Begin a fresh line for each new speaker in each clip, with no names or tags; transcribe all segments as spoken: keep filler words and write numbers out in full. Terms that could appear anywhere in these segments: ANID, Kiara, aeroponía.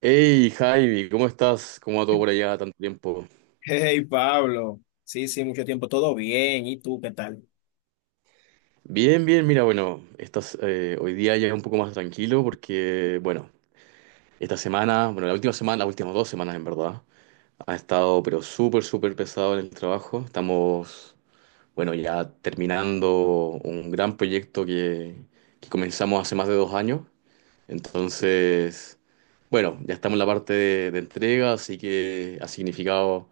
Hey Javi, ¿cómo estás? ¿Cómo va todo por allá tanto tiempo?
Hey, Pablo. Sí, sí, mucho tiempo. Todo bien. ¿Y tú qué tal?
Bien, bien, mira, bueno, estás, eh, hoy día ya un poco más tranquilo porque, bueno, esta semana, bueno, la última semana, las últimas dos semanas en verdad, ha estado pero súper, súper pesado en el trabajo. Estamos, bueno, ya terminando un gran proyecto que, que comenzamos hace más de dos años. Entonces, bueno, ya estamos en la parte de, de entrega, así que ha significado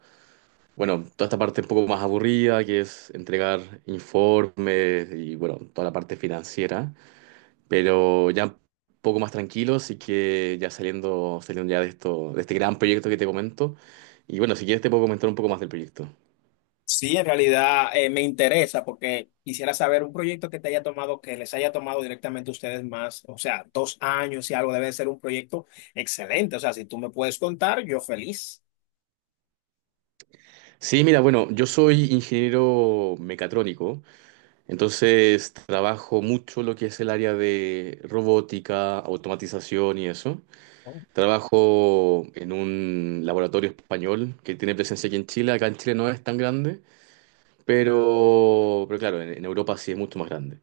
bueno, toda esta parte un poco más aburrida, que es entregar informes y bueno, toda la parte financiera, pero ya un poco más tranquilos y que ya saliendo, saliendo ya de esto, de este gran proyecto que te comento. Y bueno, si quieres te puedo comentar un poco más del proyecto.
Sí, en realidad eh, me interesa porque quisiera saber un proyecto que te haya tomado, que les haya tomado directamente a ustedes más, o sea, dos años y algo, debe ser un proyecto excelente. O sea, si tú me puedes contar, yo feliz.
Sí, mira, bueno, yo soy ingeniero mecatrónico, entonces trabajo mucho lo que es el área de robótica, automatización y eso.
Oh,
Trabajo en un laboratorio español que tiene presencia aquí en Chile. Acá en Chile no es tan grande, pero, pero claro, en, en Europa sí es mucho más grande.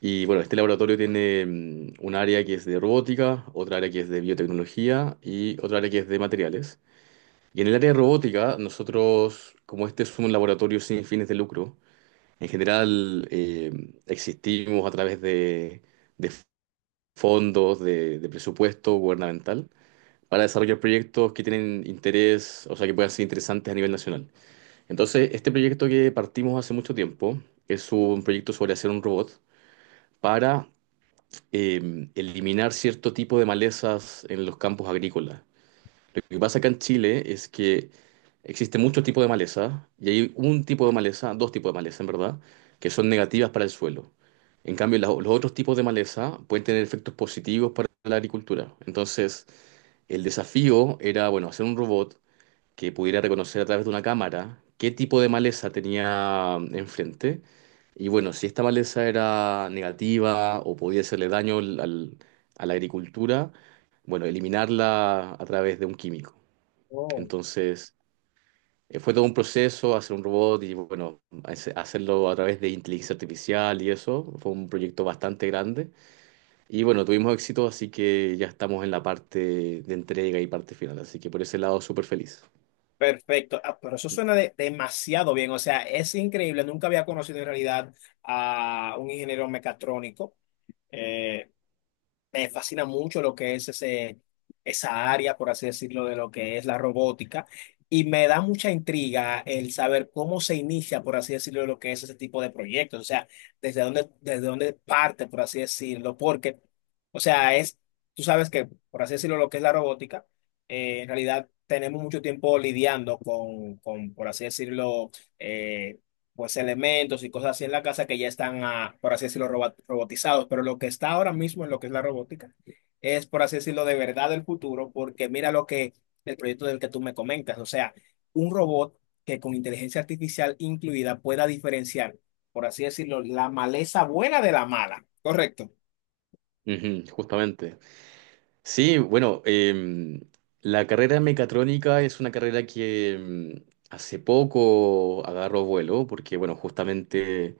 Y bueno, este laboratorio tiene mm, un área que es de robótica, otra área que es de biotecnología y otra área que es de materiales. Y en el área de robótica, nosotros, como este es un laboratorio sin fines de lucro, en general eh, existimos a través de, de fondos, de, de presupuesto gubernamental para desarrollar proyectos que tienen interés, o sea, que puedan ser interesantes a nivel nacional. Entonces, este proyecto que partimos hace mucho tiempo es un proyecto sobre hacer un robot para eh, eliminar cierto tipo de malezas en los campos agrícolas. Lo que pasa acá en Chile es que existe muchos tipos de maleza y hay un tipo de maleza, dos tipos de maleza en verdad, que son negativas para el suelo. En cambio, la- los otros tipos de maleza pueden tener efectos positivos para la agricultura. Entonces, el desafío era, bueno, hacer un robot que pudiera reconocer a través de una cámara qué tipo de maleza tenía enfrente. Y bueno, si esta maleza era negativa o podía hacerle daño al- al- a la agricultura, bueno, eliminarla a través de un químico.
oh.
Entonces, eh, fue todo un proceso hacer un robot y bueno, hace- hacerlo a través de inteligencia artificial y eso. Fue un proyecto bastante grande. Y bueno, tuvimos éxito, así que ya estamos en la parte de entrega y parte final. Así que por ese lado, súper feliz.
Perfecto. Ah, pero eso suena de- demasiado bien. O sea, es increíble. Nunca había conocido en realidad a un ingeniero mecatrónico. eh, Me fascina mucho lo que es ese, esa área, por así decirlo, de lo que es la robótica. Y me da mucha intriga el saber cómo se inicia, por así decirlo, lo que es ese tipo de proyectos. O sea, desde dónde, desde dónde parte, por así decirlo. Porque, o sea, es, tú sabes que, por así decirlo, lo que es la robótica, eh, en realidad tenemos mucho tiempo lidiando con, con, por así decirlo, eh, pues elementos y cosas así en la casa que ya están, ah, por así decirlo, roba- robotizados. Pero lo que está ahora mismo en lo que es la robótica es, por así decirlo, de verdad el futuro, porque mira lo que el proyecto del que tú me comentas, o sea, un robot que con inteligencia artificial incluida pueda diferenciar, por así decirlo, la maleza buena de la mala. Correcto.
Ujú, justamente. Sí, bueno, em, la carrera de mecatrónica es una carrera que em, hace poco agarró vuelo, porque bueno, justamente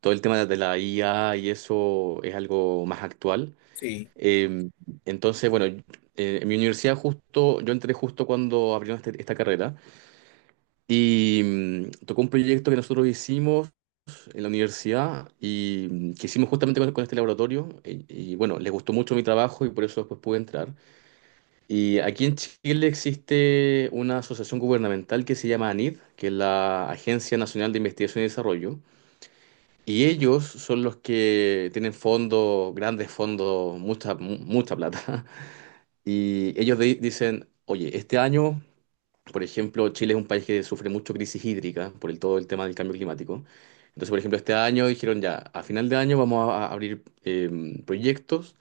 todo el tema de la I A y eso es algo más actual.
Sí,
Em, entonces, bueno, eh, en mi universidad justo, yo entré justo cuando abrieron este- esta carrera y mm, tocó un proyecto que nosotros hicimos en la universidad y mm, que hicimos justamente con, con este laboratorio y, y, bueno, les gustó mucho mi trabajo y por eso después pude entrar. Y aquí en Chile existe una asociación gubernamental que se llama ANID, que es la Agencia Nacional de Investigación y Desarrollo, y ellos son los que tienen fondos, grandes fondos, mucha, mu- mucha plata, y ellos di- dicen, oye, este año por ejemplo, Chile es un país que sufre mucho crisis hídrica por el, todo el tema del cambio climático. Entonces, por ejemplo, este año dijeron ya, a final de año vamos a, a abrir eh, proyectos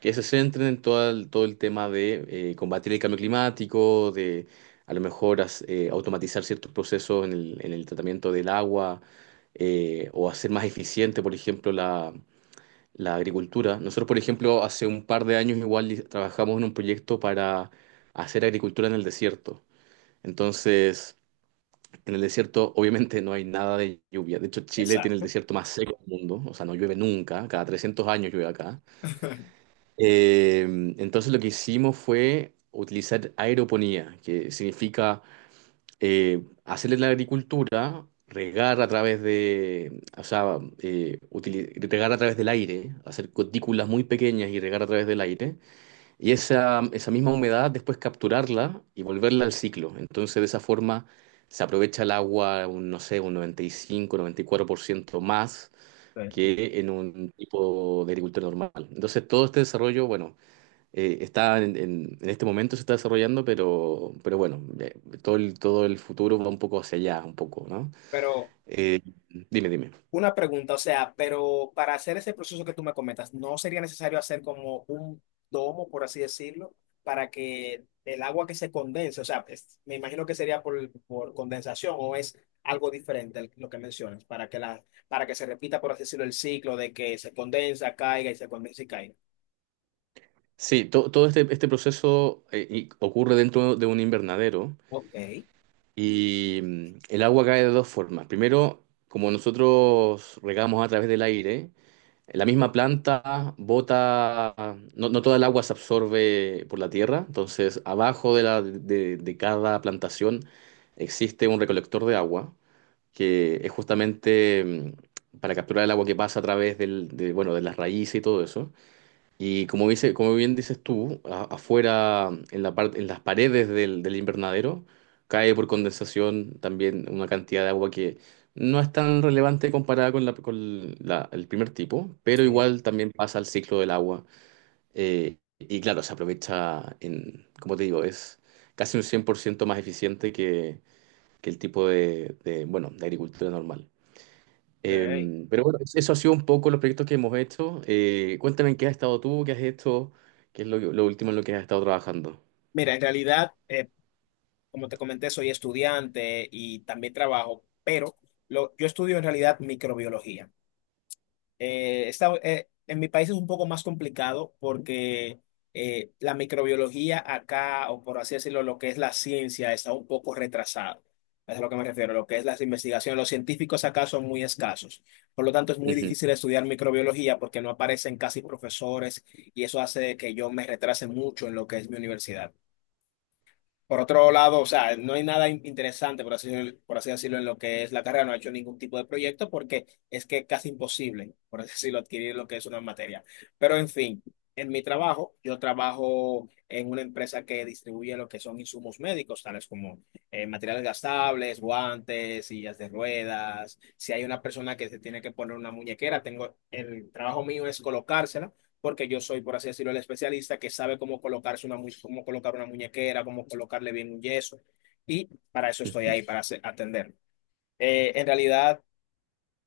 que se centren en todo el, todo el tema de eh, combatir el cambio climático, de a lo mejor as- eh, automatizar ciertos procesos en el, en el tratamiento del agua eh, o hacer más eficiente, por ejemplo, la, la agricultura. Nosotros, por ejemplo, hace un par de años igual trabajamos en un proyecto para hacer agricultura en el desierto. Entonces, en el desierto obviamente no hay nada de lluvia. De hecho, Chile tiene el
exacto.
desierto más seco del mundo, o sea, no llueve nunca, cada trescientos años llueve acá. Eh, entonces lo que hicimos fue utilizar aeroponía, que significa eh, hacerle la agricultura, regar a través de, o sea, eh, utili- regar a través del aire, hacer cutículas muy pequeñas y regar a través del aire. Y esa, esa misma humedad después capturarla y volverla al ciclo. Entonces de esa forma se aprovecha el agua, un, no sé, un noventa noventa y y cinco noventa y cuatro por ciento más
Sí.
que en un tipo de agricultura normal. Entonces todo este desarrollo, bueno, eh, está en, en- en este momento se está desarrollando, pero, pero bueno, eh, todo el, todo el futuro va un poco hacia allá, un poco, ¿no?
Pero
Eh, dime, dime.
una pregunta, o sea, pero para hacer ese proceso que tú me comentas, ¿no sería necesario hacer como un domo, por así decirlo, para que el agua que se condense, o sea, es- me imagino que sería por, por condensación o es algo diferente el- lo que mencionas, para que la, para que se repita, por así decirlo, el ciclo de que se condensa, caiga y se condensa y caiga.
Sí, to- todo este, este proceso eh, y- ocurre dentro de un invernadero.
Ok,
Y mm, el agua cae de dos formas. Primero, como nosotros regamos a través del aire, la misma planta bota, no, no toda el agua se absorbe por la tierra, entonces abajo de, la, de, de cada plantación existe un recolector de agua, que es justamente mm, para capturar el agua que pasa a través del, de, bueno, de las raíces y todo eso. Y como dice, como bien dices tú, a- afuera, en la parte, en las paredes del, del invernadero, cae por condensación también una cantidad de agua que no es tan relevante comparada con la, con la- el primer tipo, pero
sí.
igual también pasa al ciclo del agua. Eh, y claro, se aprovecha en, como te digo, es casi un cien por ciento más eficiente que, que el tipo de, de, bueno, de agricultura normal.
Ok.
Eh, pero bueno, es- eso ha sido un poco los proyectos que hemos hecho. Eh, cuéntame en qué has estado tú, qué has hecho, qué es lo, lo último en lo que has estado trabajando.
Mira, en realidad, eh, como te comenté, soy estudiante y también trabajo, pero lo, yo estudio en realidad microbiología. Eh, esta- eh, en mi país es un poco más complicado porque eh, la microbiología acá, o por así decirlo, lo que es la ciencia, está un poco retrasada. Es a lo que me refiero, lo que es las investigaciones. Los científicos acá son muy escasos. Por lo tanto, es muy
Ujú,
difícil estudiar microbiología porque no aparecen casi profesores y eso hace que yo me retrase mucho en lo que es mi universidad. Por otro lado, o sea, no hay nada in- interesante, por así, por así decirlo, en lo que es la carrera, no ha hecho ningún tipo de proyecto porque es que es casi imposible, por así decirlo, adquirir lo que es una materia. Pero en fin, en mi trabajo, yo trabajo en una empresa que distribuye lo que son insumos médicos, tales como eh, materiales gastables, guantes, sillas de ruedas. Si hay una persona que se tiene que poner una muñequera, tengo, el trabajo mío es colocársela porque yo soy, por así decirlo, el especialista que sabe cómo colocarse una, mu- cómo colocar una muñequera, cómo colocarle bien un yeso. Y para eso estoy
ujú,
ahí, para hacer- atender. Eh, en realidad,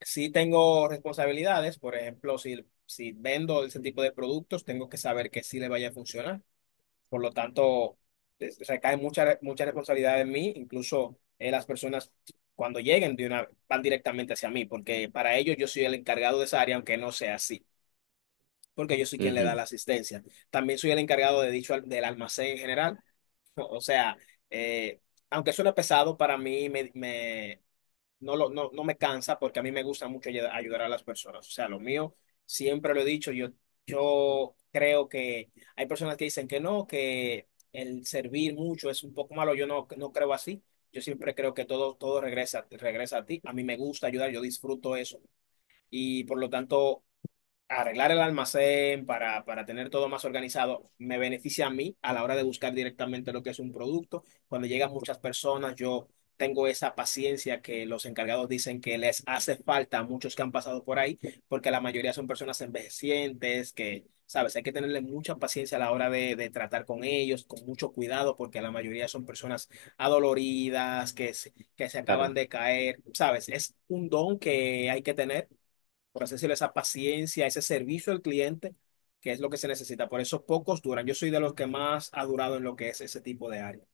sí tengo responsabilidades. Por ejemplo, si, si vendo ese tipo de productos, tengo que saber que sí le vaya a funcionar. Por lo tanto, es- recae mucha, mucha responsabilidad en mí. Incluso eh, las personas, cuando lleguen, de una, van directamente hacia mí, porque para ellos yo soy el encargado de esa área, aunque no sea así porque yo soy quien le da
ujú.
la asistencia. También soy el encargado de dicho al- del almacén en general. O sea, eh, aunque suene pesado, para mí me, me- no, lo, no, no me cansa porque a mí me gusta mucho ayud- ayudar a las personas. O sea, lo mío, siempre lo he dicho, yo, yo creo que hay personas que dicen que no, que el servir mucho es un poco malo. Yo no, no creo así. Yo siempre creo que todo, todo regresa, regresa a ti. A mí me gusta ayudar, yo disfruto eso. Y por lo tanto arreglar el almacén para, para tener todo más organizado, me beneficia a mí a la hora de buscar directamente lo que es un producto. Cuando llegan muchas personas, yo tengo esa paciencia que los encargados dicen que les hace falta a muchos que han pasado por ahí, porque la mayoría son personas envejecientes, que, sabes, hay que tenerle mucha paciencia a la hora de, de tratar con ellos, con mucho cuidado, porque la mayoría son personas adoloridas, que, se- que se acaban
Claro.
de caer, sabes, es un don que hay que tener por así decirlo, esa paciencia, ese servicio al cliente, que es lo que se necesita. Por eso pocos duran. Yo soy de los que más ha durado en lo que es ese tipo de área.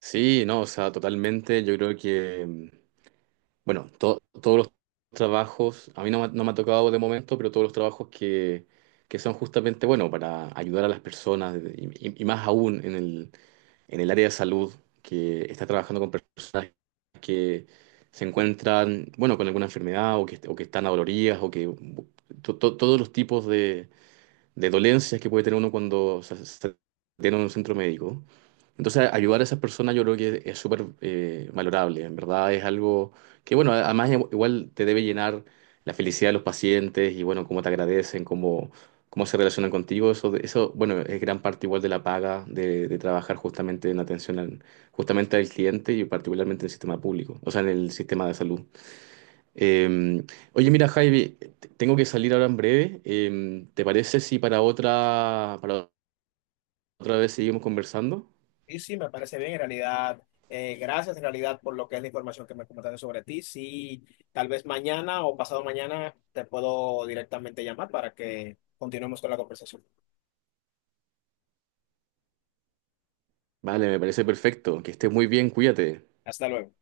Sí, no, o sea, totalmente. Yo creo que, mm, bueno, to- todos los trabajos, a mí no, me ha no me ha tocado de momento, pero todos los trabajos que, que son justamente, bueno, para ayudar a las personas y, y- y más aún en el, en el área de salud, que está trabajando con personas que se encuentran, bueno, con alguna enfermedad o que, o que están adoloridas o que to- to- todos los tipos de, de dolencias que puede tener uno cuando se, se tiene un centro médico. Entonces, ayudar a esas personas yo creo que es súper eh, valorable, en verdad es algo que, bueno, además igual te debe llenar la felicidad de los pacientes y, bueno, cómo te agradecen, cómo, cómo se relacionan contigo, eso, eso, bueno, es gran parte igual de la paga de, de trabajar justamente en atención al, justamente al cliente y particularmente en el sistema público, o sea, en el sistema de salud. Eh, oye, mira, Javi, te- tengo que salir ahora en breve. Eh, ¿te parece si para otra, para otra vez seguimos conversando?
Y sí, me parece bien, en realidad. Eh, gracias, en realidad, por lo que es la información que me comentaste sobre ti. Sí, tal vez mañana o pasado mañana te puedo directamente llamar para que continuemos con la conversación.
Vale, me parece perfecto. Que estés muy bien, cuídate.
Hasta luego.